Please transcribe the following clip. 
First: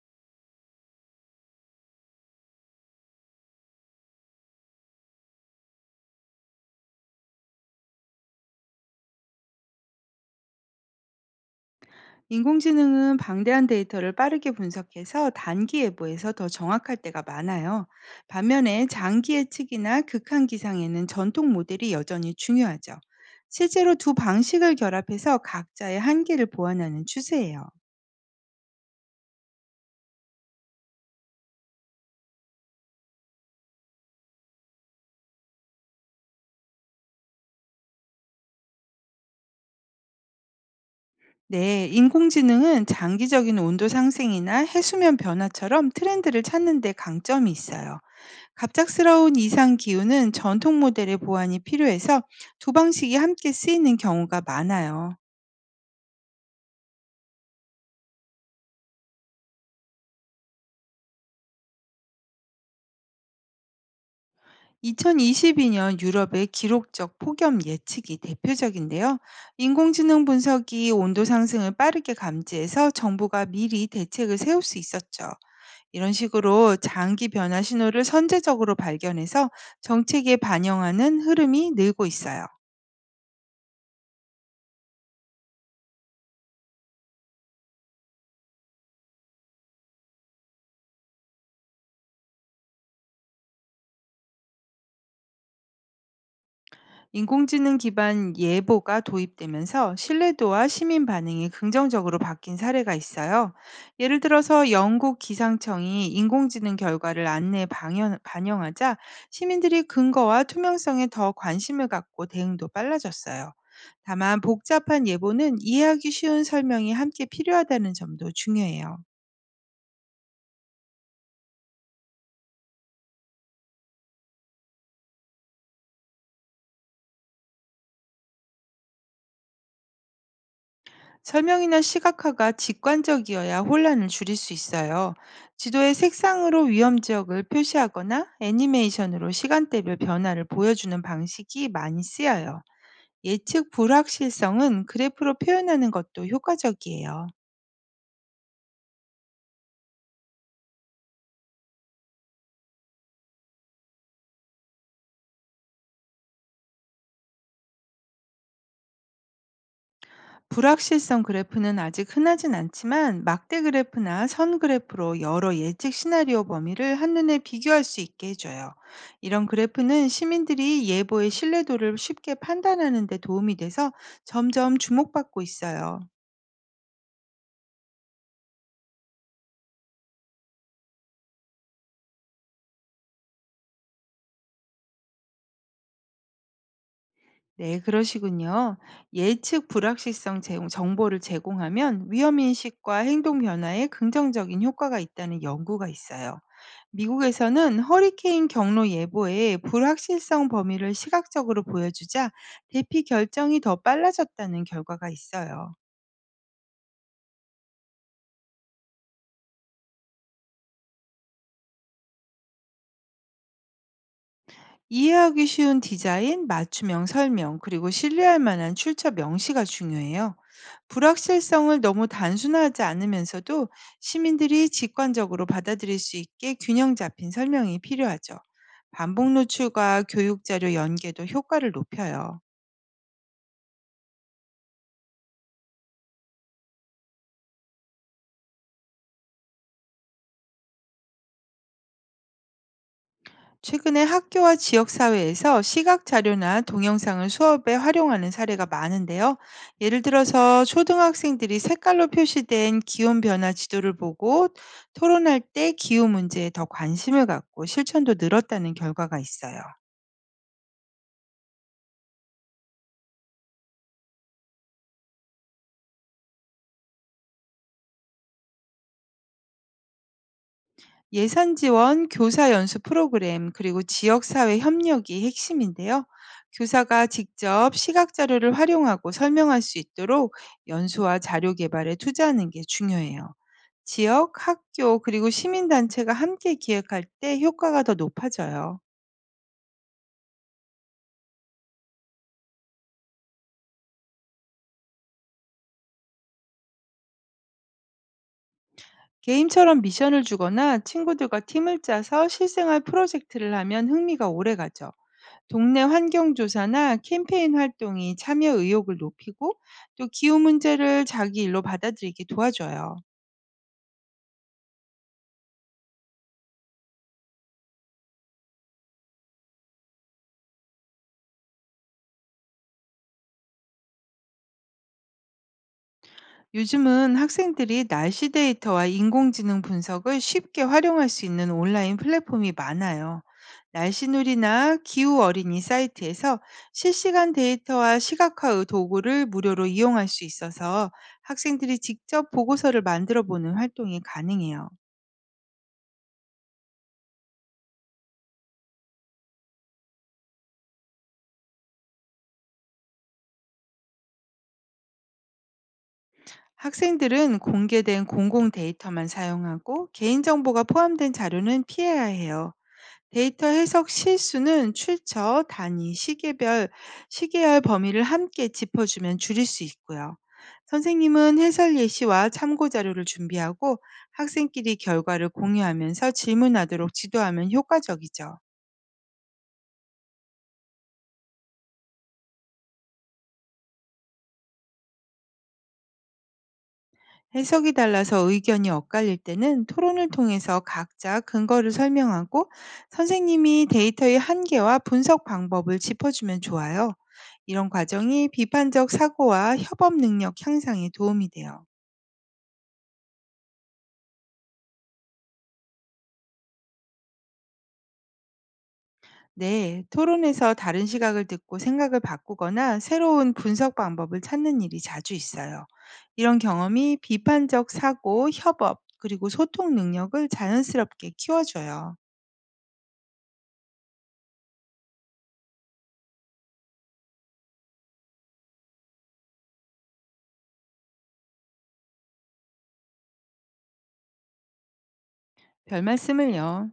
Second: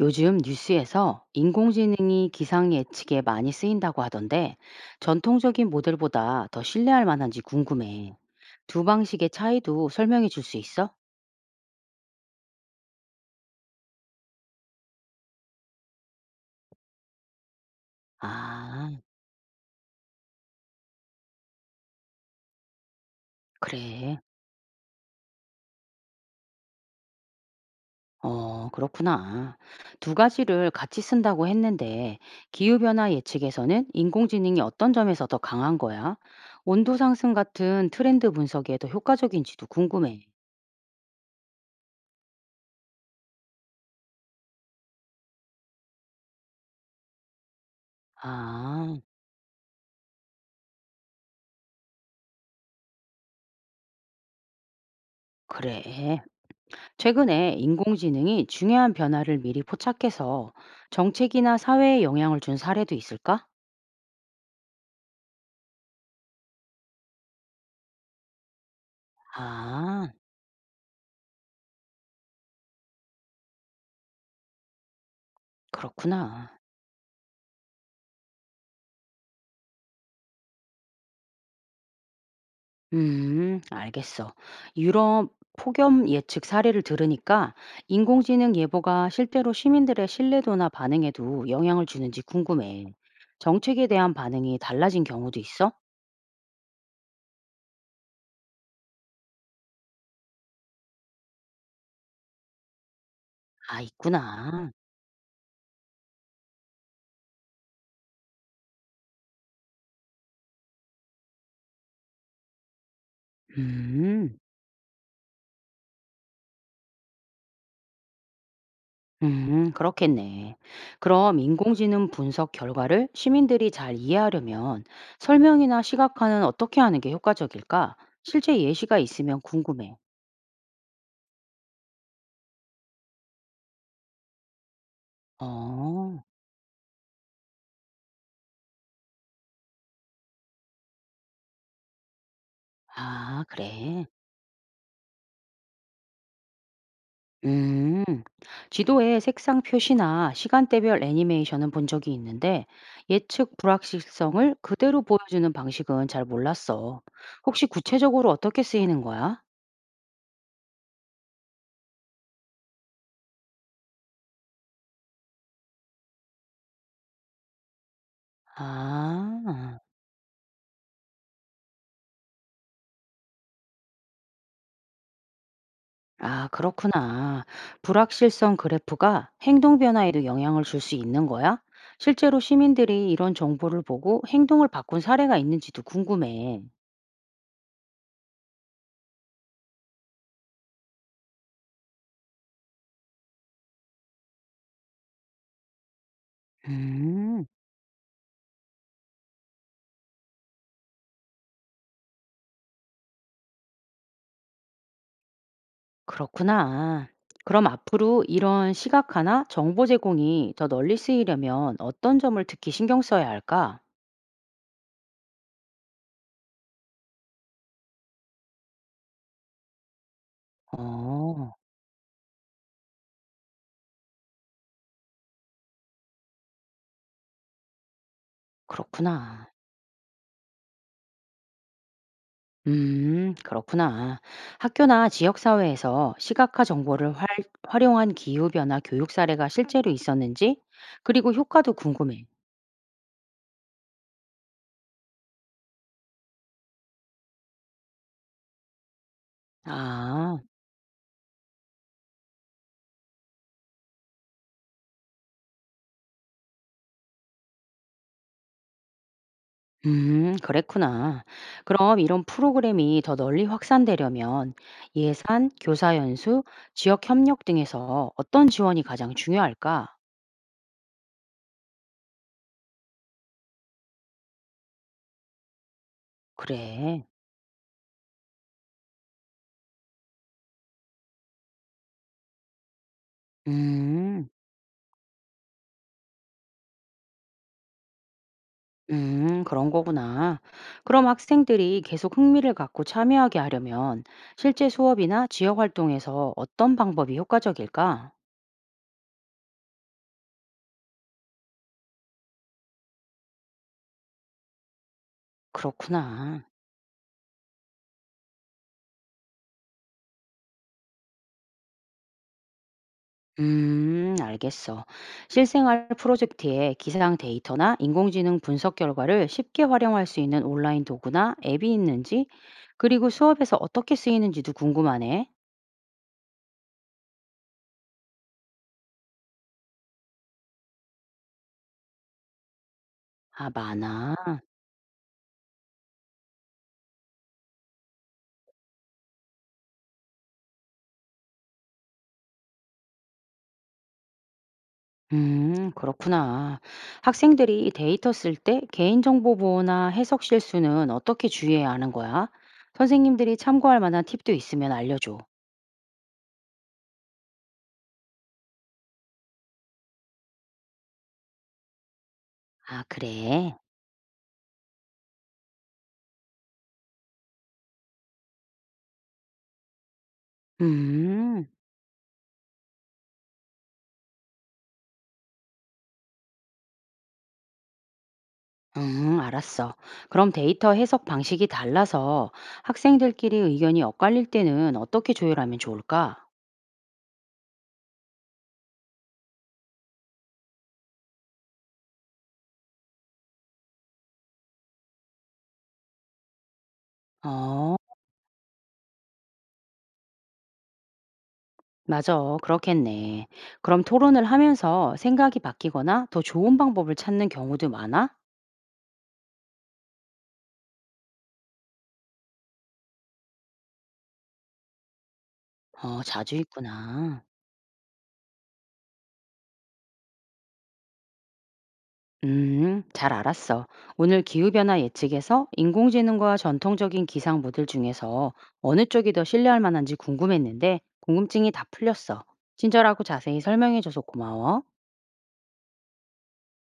요즘 뉴스에서 인공지능이 기상 예측에 많이 쓰인다고 하던데 전통적인 모델보다 더 신뢰할 만한지 궁금해. 두 방식의 차이도 설명해 줄 수 있어? 인공지능은 방대한 데이터를 빠르게 분석해서 단기 예보에서 더 정확할 때가 많아요. 반면에 아, 장기 예측이나 극한 기상에는 전통 모델이 여전히 중요하죠. 실제로 두 그래. 방식을 결합해서 각자의 한계를 보완하는 추세예요. 그렇구나. 두 가지를 같이 쓴다고 했는데 기후변화 예측에서는 인공지능이 어떤 점에서 더 강한 거야? 온도 상승 같은 트렌드 분석에 더 효과적인지도 궁금해. 네, 인공지능은 장기적인 온도 상승이나 해수면 변화처럼 트렌드를 찾는 데 강점이 있어요. 아, 갑작스러운 이상 기후는 전통 모델의 보완이 필요해서 두 방식이 함께 쓰이는 경우가 많아요. 그래. 최근에 인공지능이 중요한 변화를 미리 포착해서 정책이나 사회에 영향을 준 사례도 있을까? 2022년 유럽의 기록적 폭염 예측이 대표적인데요. 아, 인공지능 분석이 온도 상승을 빠르게 감지해서 정부가 미리 대책을 세울 수 있었죠. 이런 그렇구나. 식으로 장기 변화 신호를 선제적으로 발견해서 정책에 반영하는 흐름이 늘고 있어요. 알겠어. 유럽 폭염 예측 사례를 들으니까 인공지능 예보가 실제로 시민들의 신뢰도나 반응에도 영향을 주는지 궁금해. 정책에 대한 반응이 달라진 경우도 있어? 인공지능 기반 예보가 도입되면서 신뢰도와 시민 반응이 긍정적으로 바뀐 사례가 있어요. 아, 예를 있구나. 들어서 영국 기상청이 인공지능 결과를 안내에 반영하자 시민들이 근거와 투명성에 더 관심을 갖고 대응도 빨라졌어요. 음. 다만 복잡한 예보는 이해하기 쉬운 설명이 함께 필요하다는 점도 중요해요. 그렇겠네. 그럼 인공지능 분석 결과를 시민들이 잘 이해하려면 설명이나 시각화는 어떻게 하는 게 효과적일까? 실제 예시가 있으면 궁금해. 설명이나 시각화가 직관적이어야 혼란을 줄일 수 있어요. 지도에 어, 색상으로 위험 지역을 표시하거나 애니메이션으로 시간대별 변화를 보여주는 방식이 많이 쓰여요. 아, 예측 그래. 불확실성은 그래프로 표현하는 것도 효과적이에요. 음, 지도에 색상 표시나 시간대별 애니메이션은 본 적이 있는데 예측 불확실성을 그대로 보여주는 방식은 잘 몰랐어. 혹시 구체적으로 어떻게 쓰이는 거야? 불확실성 그래프는 아직 흔하진 않지만 막대 그래프나 선 그래프로 여러 예측 시나리오 범위를 한눈에 비교할 수 있게 해줘요. 이런 아. 그래프는 시민들이 예보의 신뢰도를 쉽게 판단하는 데 도움이 돼서 점점 주목받고 있어요. 아, 그렇구나. 불확실성 그래프가 행동 변화에도 영향을 줄 수 있는 거야? 실제로 시민들이 이런 정보를 보고 행동을 바꾼 사례가 있는지도 궁금해. 네, 그러시군요. 예측 불확실성 정보를 제공하면 위험인식과 행동 변화에 긍정적인 효과가 있다는 연구가 있어요. 음, 미국에서는 허리케인 경로 예보에 불확실성 범위를 시각적으로 보여주자 대피 결정이 더 빨라졌다는 결과가 있어요. 그렇구나. 그럼 앞으로 이런 시각화나 정보 제공이 더 널리 쓰이려면 어떤 점을 특히 신경 써야 할까? 이해하기 쉬운 디자인, 맞춤형 설명, 그리고 신뢰할 만한 출처 명시가 중요해요. 어, 불확실성을 너무 단순화하지 않으면서도 시민들이 직관적으로 받아들일 수 있게 균형 잡힌 설명이 필요하죠. 반복 그렇구나. 노출과 교육 자료 연계도 효과를 높여요. 그렇구나. 학교나 지역사회에서 시각화 정보를 활용한 기후변화 교육 사례가 실제로 있었는지, 그리고 효과도 궁금해. 최근에 학교와 지역사회에서 시각 자료나 동영상을 수업에 활용하는 사례가 많은데요. 예를 아, 들어서 초등학생들이 색깔로 표시된 기온 변화 지도를 보고 토론할 때 기후 문제에 더 관심을 갖고 실천도 늘었다는 결과가 있어요. 그랬구나. 그럼 이런 프로그램이 더 널리 확산되려면 예산, 교사 연수, 지역 협력 등에서 어떤 지원이 가장 중요할까? 예산 지원, 교사 연수 프로그램, 그리고 지역사회 협력이 핵심인데요. 그래. 교사가 직접 시각 자료를 활용하고 설명할 수 있도록 연수와 자료 개발에 투자하는 게 중요해요. 음. 지역, 학교, 그리고 시민단체가 함께 기획할 때 효과가 더 높아져요. 그런 거구나. 그럼 학생들이 계속 흥미를 갖고 참여하게 하려면 실제 수업이나 지역 활동에서 어떤 방법이 효과적일까? 게임처럼 미션을 주거나 친구들과 팀을 짜서 실생활 프로젝트를 하면 흥미가 오래 가죠. 동네 환경 그렇구나. 조사나 캠페인 활동이 참여 의욕을 높이고 또 기후 문제를 자기 일로 받아들이게 도와줘요. 알겠어. 실생활 프로젝트에 기상 데이터나 인공지능 분석 결과를 쉽게 활용할 수 있는 온라인 도구나 앱이 있는지, 그리고 수업에서 어떻게 쓰이는지도 궁금하네. 요즘은 학생들이 날씨 데이터와 인공지능 분석을 쉽게 활용할 수 있는 온라인 플랫폼이 많아요. 아, 많아. 날씨놀이나 기후 어린이 사이트에서 실시간 데이터와 시각화 도구를 무료로 이용할 수 있어서 학생들이 직접 보고서를 만들어 보는 활동이 가능해요. 그렇구나. 학생들이 데이터 쓸 때 개인정보 보호나 해석 실수는 어떻게 주의해야 하는 거야? 선생님들이 참고할 만한 팁도 있으면 알려줘. 학생들은 공개된 공공 데이터만 사용하고 개인정보가 포함된 자료는 피해야 해요. 아, 데이터 그래? 해석 실수는 출처, 단위, 시계열 범위를 함께 짚어주면 줄일 수 있고요. 선생님은 음, 해설 예시와 참고 자료를 준비하고 학생끼리 결과를 공유하면서 질문하도록 지도하면 효과적이죠. 알았어. 그럼 데이터 해석 방식이 달라서 학생들끼리 의견이 엇갈릴 때는 어떻게 조율하면 좋을까? 해석이 달라서 의견이 엇갈릴 때는 토론을 통해서 각자 근거를 설명하고 선생님이 데이터의 한계와 분석 방법을 짚어주면 좋아요. 이런 어, 과정이 비판적 사고와 협업 능력 향상에 도움이 돼요. 맞아. 그렇겠네. 그럼 토론을 하면서 생각이 바뀌거나 더 좋은 방법을 찾는 경우도 많아? 네, 토론에서 다른 시각을 듣고 생각을 바꾸거나 새로운 분석 방법을 찾는 일이 자주 있어요. 어, 자주 이런 경험이 있구나. 비판적 사고, 협업, 그리고 소통 능력을 자연스럽게 키워줘요. 잘 알았어. 오늘 기후변화 예측에서 인공지능과 전통적인 기상 모델 중에서 어느 쪽이 더 신뢰할 만한지 궁금했는데 궁금증이 다 풀렸어. 친절하고 자세히 설명해줘서 고마워. 별 말씀을요.